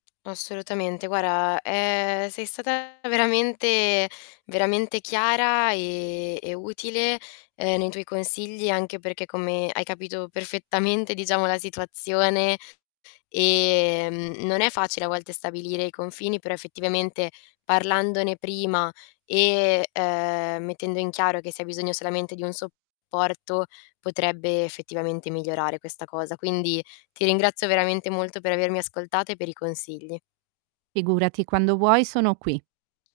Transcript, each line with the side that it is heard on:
left: Assolutamente. Guarda, ehm, sei stata veramente veramente chiara, e e utile, uhm, nei tuoi consigli, anche perché come hai capito perfettamente, diciamo, la situazione ehm, non è facile a volte stabilire i confini, però effettivamente parlandone prima, e, uhm, mettendo in chiaro che si ha bisogno solamente di un supporto potrebbe effettivamente migliorare questa cosa. Quindi, ti ringrazio veramente molto per avermi ascoltata e per i consigli.
right: Figurati, quando vuoi sono qui.